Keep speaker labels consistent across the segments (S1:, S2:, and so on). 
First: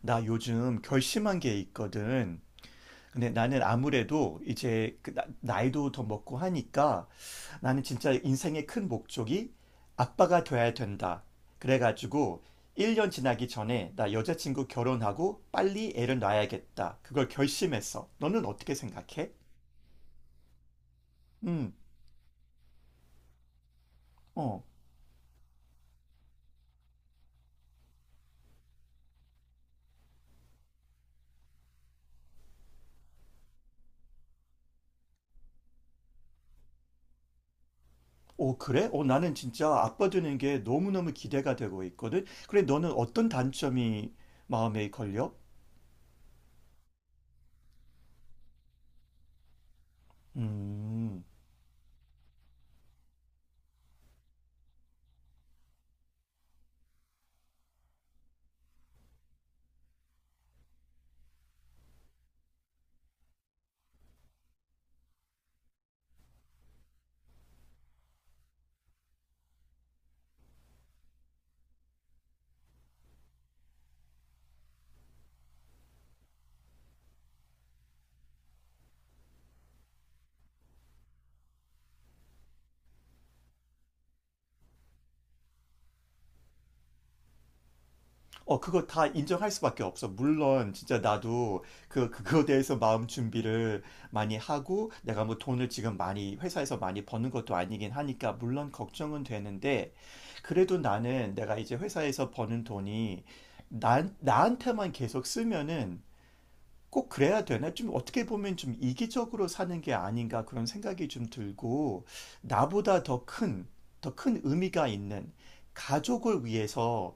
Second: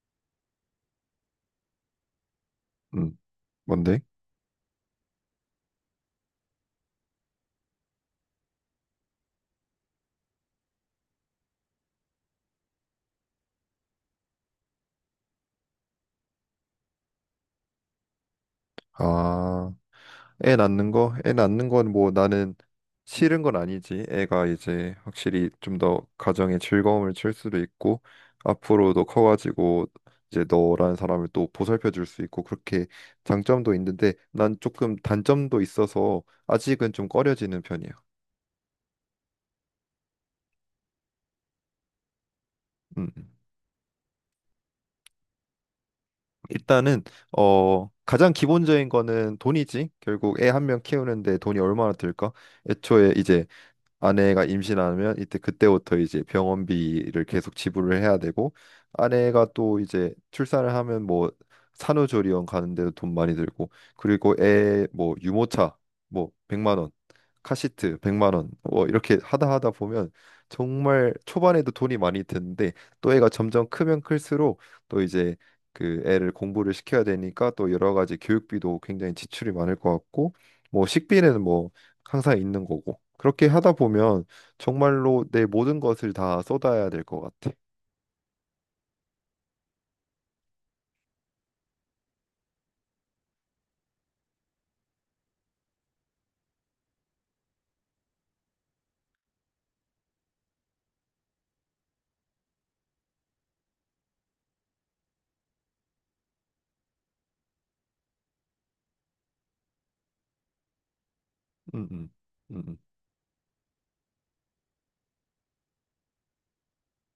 S1: 나 요즘 결심한 게 있거든.
S2: 음,
S1: 근데 나는
S2: 뭔데?
S1: 아무래도 이제 그 나이도 더 먹고 하니까 나는 진짜 인생의 큰 목적이 아빠가 돼야 된다. 그래가지고 1년 지나기 전에 나 여자친구 결혼하고 빨리 애를 낳아야겠다. 그걸 결심했어. 너는 어떻게 생각해?
S2: 아, 애 낳는 거? 애 낳는
S1: 음.
S2: 건 뭐 나는 싫은 건 아니지. 애가
S1: 어.
S2: 이제 확실히 좀 더 가정에 즐거움을 줄 수도 있고, 앞으로도 커가지고 이제 너라는 사람을 또 보살펴 줄 수 있고, 그렇게 장점도 있는데, 난 조금 단점도 있어서 아직은 좀 꺼려지는 편이야.
S1: 오, 그래? 어, 나는 진짜 아빠 되는 게 너무너무 기대가 되고 있거든. 그래, 너는
S2: 음,
S1: 어떤
S2: 음.
S1: 단점이 마음에 걸려?
S2: 일단은, 가장 기본적인 거는 돈이지. 결국 애 한 명
S1: 음.
S2: 키우는데 돈이 얼마나 들까? 애초에 이제 아내가 임신하면 이때 그때부터 이제 병원비를 계속 지불을 해야 되고 아내가 또 이제 출산을 하면 뭐 산후조리원 가는 데도 돈 많이 들고 그리고 애 뭐 유모차 뭐 100만 원 카시트 100만 원뭐 이렇게 하다 보면 정말 초반에도 돈이 많이 드는데 또 애가 점점 크면 클수록 또 이제 그 애를 공부를 시켜야 되니까 또 여러 가지 교육비도 굉장히 지출이 많을 것 같고 뭐 식비는 뭐 항상 있는 거고. 그렇게 하다 보면 정말로 내 모든 것을 다 쏟아야 될 것 같아.
S1: 어, 그거 다 인정할 수밖에 없어. 물론, 진짜 나도 그거에 대해서 마음 준비를 많이 하고, 내가 뭐 돈을 지금 많이, 회사에서 많이 버는 것도 아니긴 하니까, 물론 걱정은 되는데, 그래도 나는 내가 이제 회사에서 버는 돈이 나한테만 계속 쓰면은 꼭 그래야 되나? 좀 어떻게 보면 좀 이기적으로 사는 게 아닌가 그런 생각이 좀
S2: 음,
S1: 들고,
S2: 음, 음,
S1: 나보다 더 큰, 더 큰 의미가 있는 가족을 위해서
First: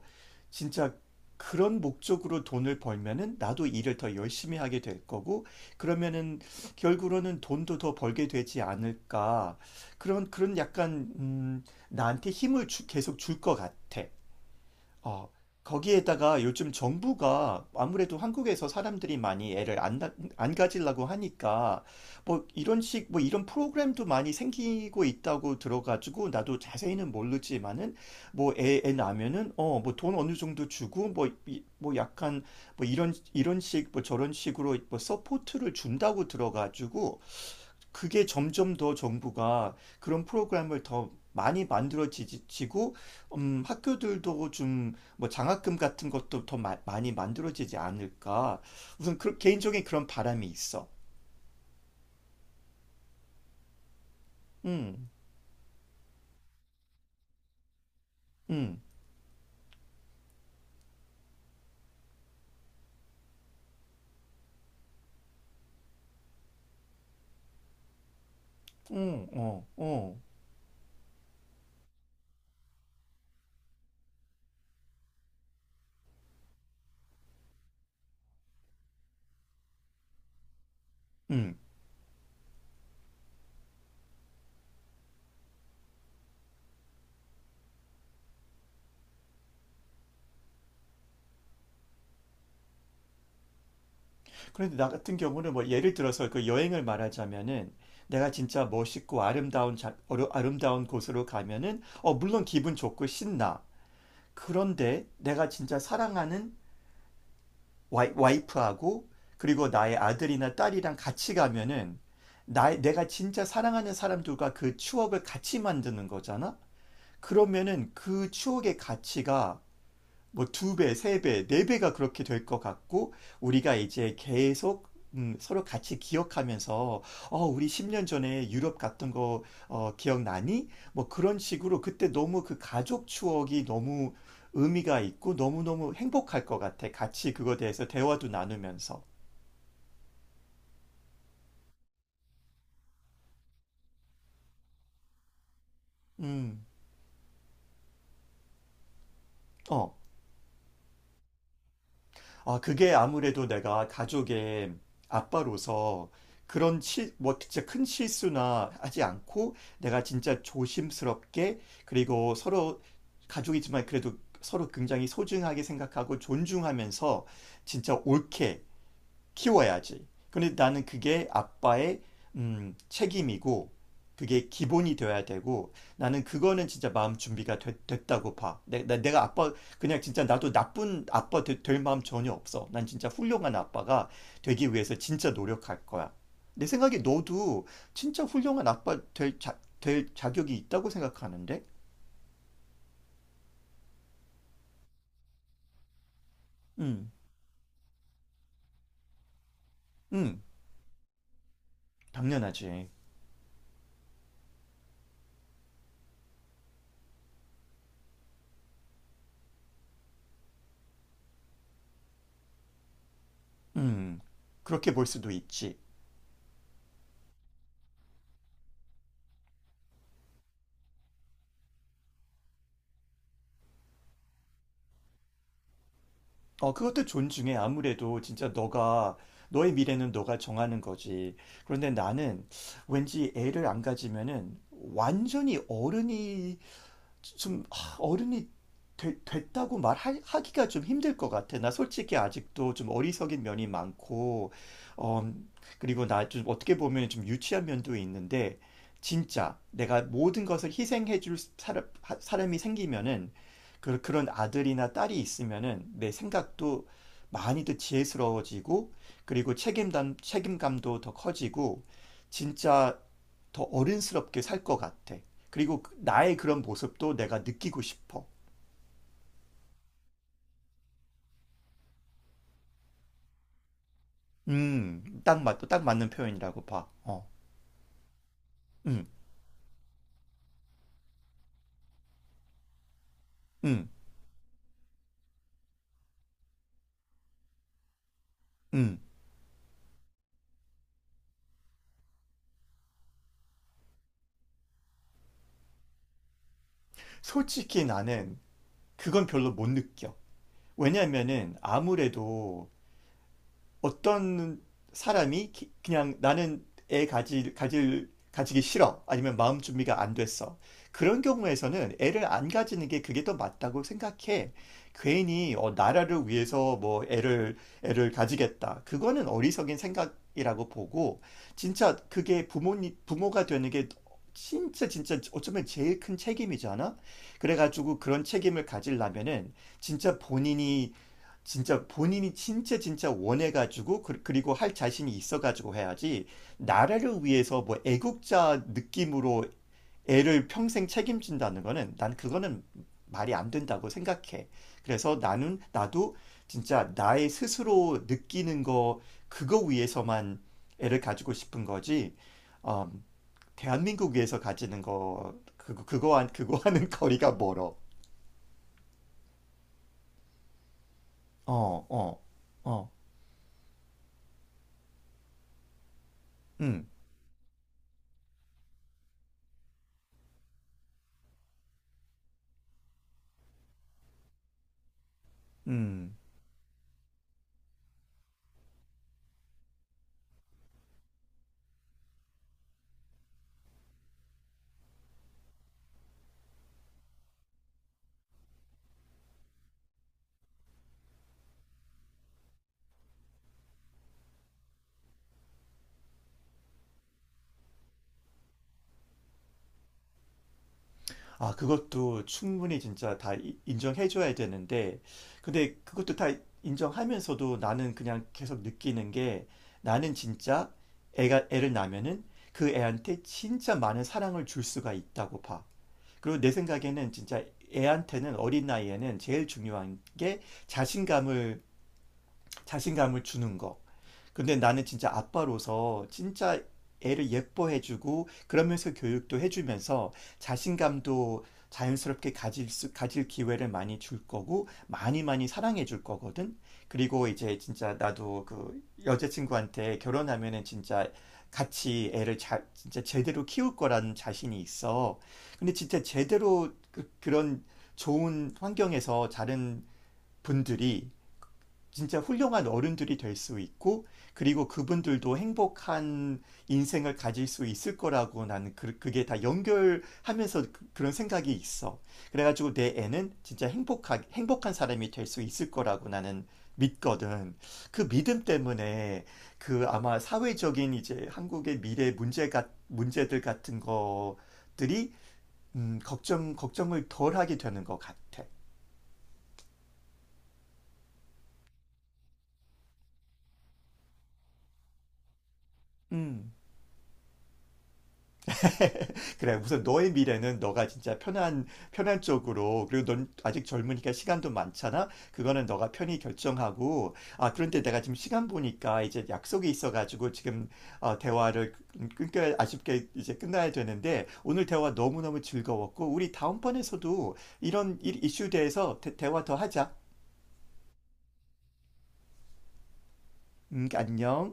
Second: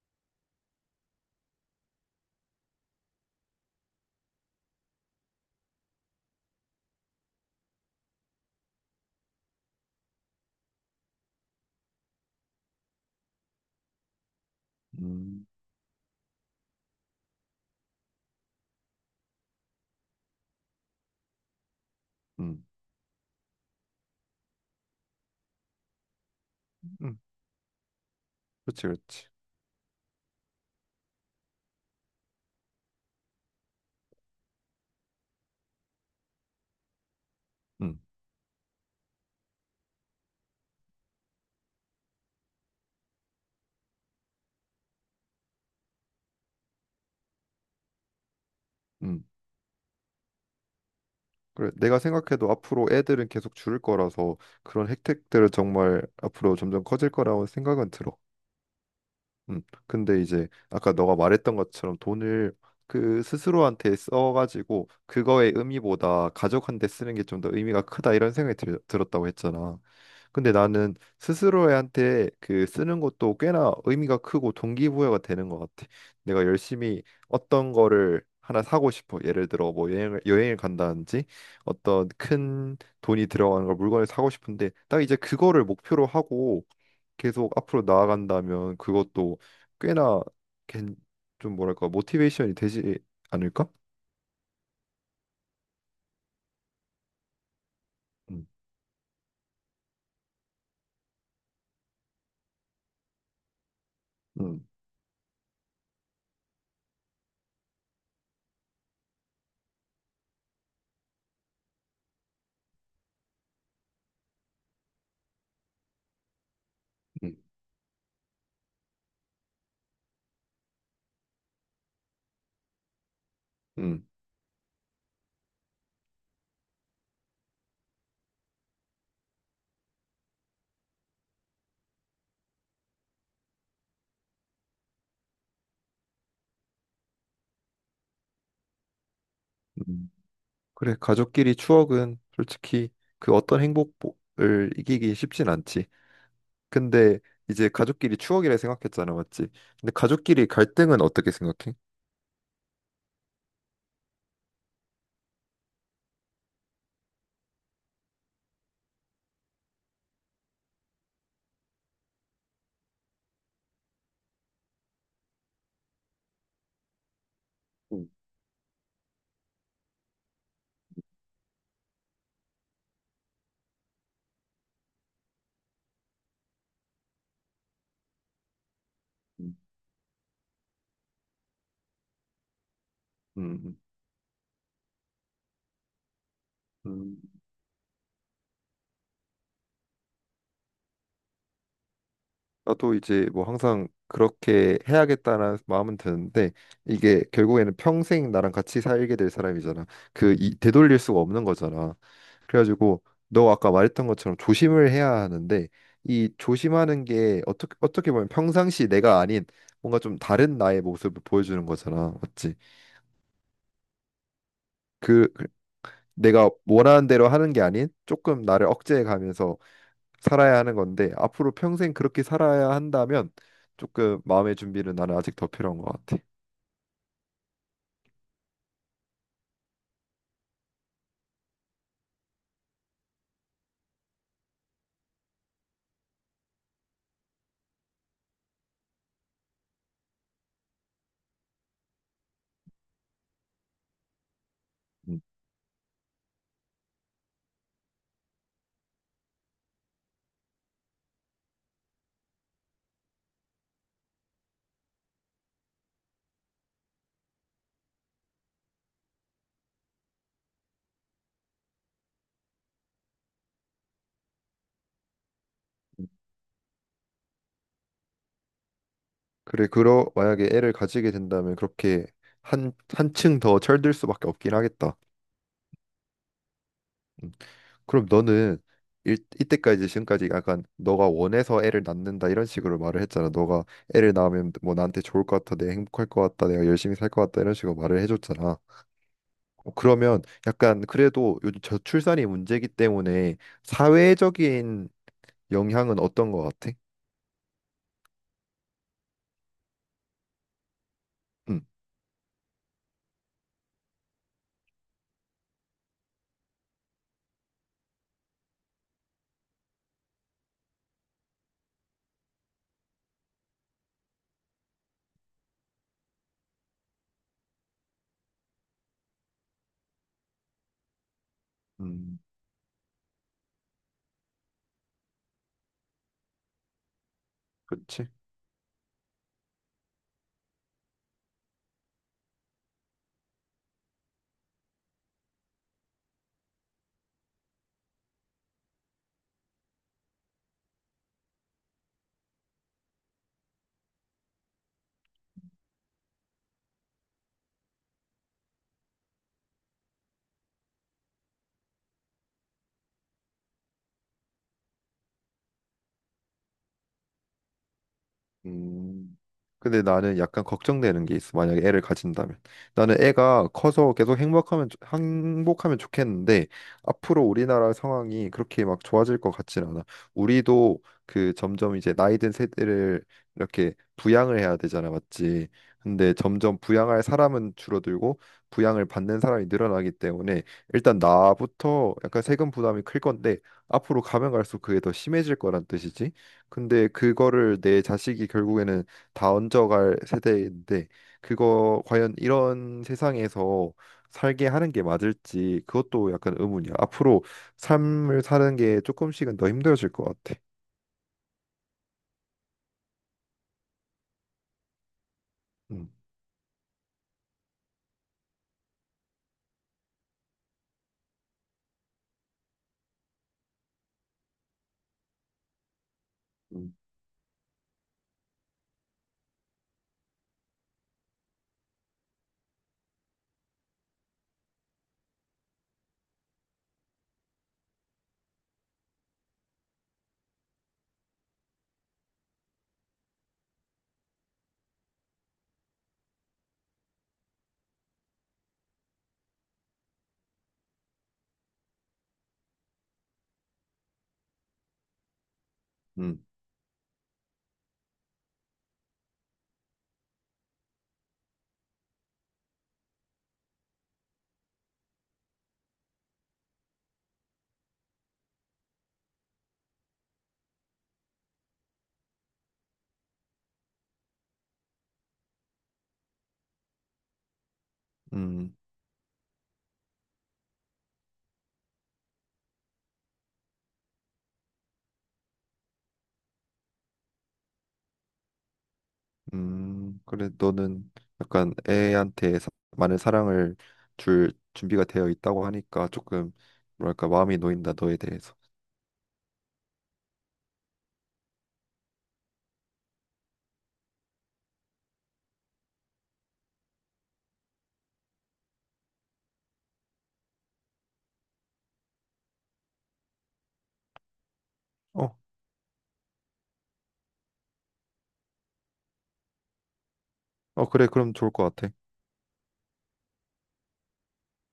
S1: 진짜 그런 목적으로 돈을 벌면은 나도 일을 더 열심히 하게 될 거고, 그러면은 결국으로는 돈도 더 벌게 되지 않을까. 그런 약간, 나한테 힘을 계속 줄 것 같아. 어,
S2: 음,
S1: 거기에다가 요즘 정부가 아무래도 한국에서 사람들이 많이 애를 안 가지려고 하니까 뭐
S2: 음,
S1: 이런 프로그램도 많이 생기고 있다고 들어가지고 나도 자세히는
S2: 음.
S1: 모르지만은 뭐 애,
S2: 그렇지,
S1: 애
S2: 그렇지.
S1: 낳으면은 뭐 돈 어느 정도 주고 뭐 약간 뭐 이런 식, 뭐 저런 식으로 뭐 서포트를 준다고 들어가지고
S2: 음,
S1: 그게 점점 더 정부가 그런 프로그램을 더 많이 만들어지고, 학교들도 좀 뭐 장학금 같은 것도 더 많이 만들어지지 않을까. 우선
S2: 음.
S1: 그, 개인적인 그런 바람이 있어.
S2: 그래, 내가 생각해도 앞으로 애들은 계속 줄을 거라서 그런
S1: 음.
S2: 혜택들은 정말 앞으로 점점 커질 거라고 생각은 들어.
S1: 음.
S2: 근데 이제 아까 너가 말했던 것처럼 돈을 그 스스로한테 써가지고 그거의 의미보다 가족한테 쓰는 게 좀 더 의미가 크다 이런 생각이
S1: 음.
S2: 들었다고
S1: 어.
S2: 했잖아.
S1: 어.
S2: 근데 나는 스스로한테 그 쓰는 것도 꽤나 의미가 크고 동기부여가 되는 것 같아. 내가 열심히 어떤 거를 하나 사고 싶어. 예를 들어 뭐 여행을 간다든지
S1: 음.
S2: 어떤 큰 돈이 들어가는 걸 물건을 사고 싶은데 딱 이제 그거를 목표로 하고 계속 앞으로 나아간다면 그것도 꽤나 괜- 좀 뭐랄까 모티베이션이 되지 않을까?
S1: 그런데 나 같은 경우는 뭐 예를 들어서 그 여행을 말하자면은 내가
S2: 음,
S1: 진짜 멋있고 아름다운 아름다운 곳으로 가면은 어, 물론 기분 좋고 신나.
S2: 음,
S1: 그런데 내가 진짜 사랑하는 와이프하고 그리고 나의 아들이나 딸이랑 같이 가면은 내가 진짜 사랑하는 사람들과 그 추억을 같이 만드는 거잖아?
S2: 음,
S1: 그러면은 그 추억의 가치가 뭐 두 배, 세 배, 네 배가 그렇게 될 것 같고 우리가
S2: 음.
S1: 이제 계속 서로 같이 기억하면서 어, 우리 10년 전에 유럽 갔던 거 어, 기억나니? 뭐 그런 식으로 그때 너무 그 가족 추억이 너무 의미가 있고 너무너무 행복할 것 같아. 같이 그거에 대해서 대화도 나누면서.
S2: 음. 그래, 가족끼리 추억은 솔직히 그 어떤 행복을 이기기 쉽진 않지.
S1: 음.
S2: 근데 이제 가족끼리 추억이라 생각했잖아, 맞지? 근데
S1: 어.
S2: 가족끼리 갈등은 어떻게 생각해?
S1: 아, 그게 아무래도 내가 가족의 아빠로서 그런 뭐 진짜 큰 실수나 하지 않고 내가 진짜 조심스럽게 그리고 서로 가족이지만 그래도 서로 굉장히 소중하게 생각하고 존중하면서 진짜
S2: 음,
S1: 옳게 키워야지. 근데 나는 그게 아빠의 책임이고 그게 기본이 되어야 되고 나는 그거는 진짜 마음 준비가 됐다고 봐. 내가 아빠
S2: 음,
S1: 그냥 진짜 나도 나쁜 아빠 될 마음 전혀 없어. 난 진짜 훌륭한
S2: 음,
S1: 아빠가 되기 위해서 진짜 노력할 거야. 내 생각에
S2: 음.
S1: 너도 진짜 훌륭한 아빠 될 자격이 있다고 생각하는데?
S2: 나도 이제 뭐 항상 그렇게 해야겠다는 마음은 드는데
S1: 음.
S2: 이게 결국에는 평생 나랑 같이 살게 될 사람이잖아. 그
S1: 음.
S2: 이, 되돌릴 수가 없는 거잖아.
S1: 당연하지.
S2: 그래가지고 너 아까 말했던 것처럼 조심을 해야 하는데 이 조심하는 게 어떻게 보면 평상시 내가 아닌 뭔가 좀 다른 나의 모습을 보여주는 거잖아. 맞지?
S1: 음, 그렇게 볼
S2: 그
S1: 수도
S2: 그-
S1: 있지.
S2: 내가 원하는 대로 하는 게 아닌 조금 나를 억제해 가면서 살아야 하는 건데 앞으로 평생 그렇게 살아야 한다면 조금 마음의 준비는 나는 아직 더 필요한 것 같아.
S1: 어, 그것도 존중해. 아무래도 진짜 너의 미래는 너가 정하는 거지. 그런데 나는 왠지 애를 안 가지면은 완전히 어른이 좀 어른이 됐다고 말하기가 좀 힘들 것 같아. 나 솔직히 아직도 좀 어리석인 면이 많고,
S2: 음.
S1: 어, 그리고 나 좀 어떻게 보면 좀 유치한 면도 있는데, 진짜 내가 모든 것을 희생해 줄 사람이 생기면은, 그런 아들이나 딸이 있으면은 내 생각도 많이 더 지혜스러워지고, 그리고 책임감도 더 커지고, 진짜 더 어른스럽게 살 것 같아. 그리고 나의 그런 모습도 내가 느끼고 싶어.
S2: 그래, 그러 만약에 애를 가지게 된다면 그렇게 한 한층 더 철들 수밖에 없긴 하겠다.
S1: 딱 맞는 표현이라고 봐. 어.
S2: 음. 그럼 너는
S1: 음.
S2: 이때까지 지금까지 약간 너가 원해서 애를 낳는다 이런 식으로 말을 했잖아. 너가
S1: 음.
S2: 애를 낳으면 뭐 나한테 좋을 것 같아, 내가 행복할 것 같다, 내가 열심히 살 것 같다 이런 식으로 말을 해줬잖아.
S1: 음.
S2: 어, 그러면 약간 그래도 요즘 저출산이 문제이기 때문에 사회적인 영향은 어떤 거 같아?
S1: 솔직히 나는 그건 별로 못 느껴. 왜냐면은
S2: 응,
S1: 아무래도 어떤 사람이 그냥 나는 애 가지기 싫어. 아니면 마음 준비가 안 됐어. 그런 경우에서는 애를 안 가지는 게 그게 더 맞다고 생각해. 괜히 나라를 위해서 뭐 애를 가지겠다. 그거는 어리석인 생각이라고 보고, 진짜
S2: 음,
S1: 그게 부모가 되는 게 진짜 진짜 어쩌면 제일 큰 책임이잖아? 그래가지고
S2: 그치.
S1: 그런 책임을 가지려면은 진짜 본인이 진짜 본인이 진짜 진짜 원해가지고 그리고 할 자신이 있어가지고 해야지 나라를 위해서 뭐 애국자 느낌으로 애를 평생 책임진다는 거는 난 그거는 말이 안 된다고 생각해. 그래서 나는 나도 진짜 나의 스스로 느끼는 거 그거 위해서만 애를 가지고 싶은 거지. 어, 대한민국 위해서 가지는 거 그거 한 그거 하는 거리가 멀어.
S2: 음. 근데 나는 약간 걱정되는 게 있어. 만약에 애를
S1: 어. 어.
S2: 가진다면.
S1: 어.
S2: 나는 애가 커서 계속 행복하면 좋겠는데
S1: 음.
S2: 앞으로 우리나라 상황이 그렇게 막 좋아질 것 같진 않아. 우리도 그 점점 이제 나이 든 세대를 이렇게 부양을 해야 되잖아, 맞지? 근데
S1: 음.
S2: 점점 부양할 사람은 줄어들고 부양을 받는 사람이 늘어나기 때문에 일단 나부터 약간 세금 부담이 클 건데 앞으로 가면 갈수록 그게 더 심해질 거란 뜻이지. 근데 그거를 내 자식이 결국에는 다 얹어갈 세대인데 그거 과연 이런 세상에서 살게 하는 게 맞을지 그것도 약간 의문이야. 앞으로 삶을 사는 게 조금씩은 더 힘들어질 것 같아.
S1: 아, 그것도 충분히 진짜 다 인정해줘야 되는데, 근데
S2: 음,
S1: 그것도 다 인정하면서도 나는 그냥 계속 느끼는 게 나는 진짜 애를 낳으면은 그 애한테 진짜 많은 사랑을 줄 수가 있다고 봐. 그리고 내
S2: 음,
S1: 생각에는 진짜 애한테는 어린 나이에는 제일 중요한 게 자신감을, 자신감을 주는 거. 근데 나는 진짜 아빠로서 진짜 애를 예뻐해주고 그러면서 교육도 해주면서 자신감도 자연스럽게 가질 기회를 많이 줄 거고 많이 많이 사랑해 줄 거거든. 그리고 이제 진짜 나도 그 여자친구한테 결혼하면은 진짜 같이 애를 잘 진짜 제대로 키울 거라는 자신이 있어. 근데 진짜
S2: 음.
S1: 제대로 그런 좋은 환경에서 자른 분들이 진짜 훌륭한 어른들이 될 수 있고, 그리고 그분들도 행복한 인생을 가질 수 있을 거라고 나는 그게 다 연결하면서 그런 생각이 있어. 그래가지고 내 애는 진짜 행복한 사람이 될 수 있을 거라고 나는 믿거든. 그 믿음
S2: 음,
S1: 때문에 그 아마 사회적인 이제 한국의 미래 문제들 같은 것들이, 걱정을 덜 하게 되는 것 같아.
S2: 그래 너는 약간 많은 사랑을 줄 준비가 되어 있다고 하니까 조금
S1: 음.
S2: 뭐랄까 마음이 놓인다 너에 대해서.
S1: 그래, 우선 너의 미래는 너가 진짜 편한 쪽으로, 그리고 넌 아직 젊으니까 시간도 많잖아? 그거는 너가 편히 결정하고, 아, 그런데 내가 지금 시간 보니까 이제 약속이 있어가지고 지금 대화를 끊겨, 아쉽게 이제 끝나야 되는데, 오늘 대화
S2: 어,
S1: 너무너무 즐거웠고, 우리 다음번에서도 이런 이슈에 대해서 대화 더 하자.
S2: 어 그래 그럼 좋을 것 같아.
S1: 안녕.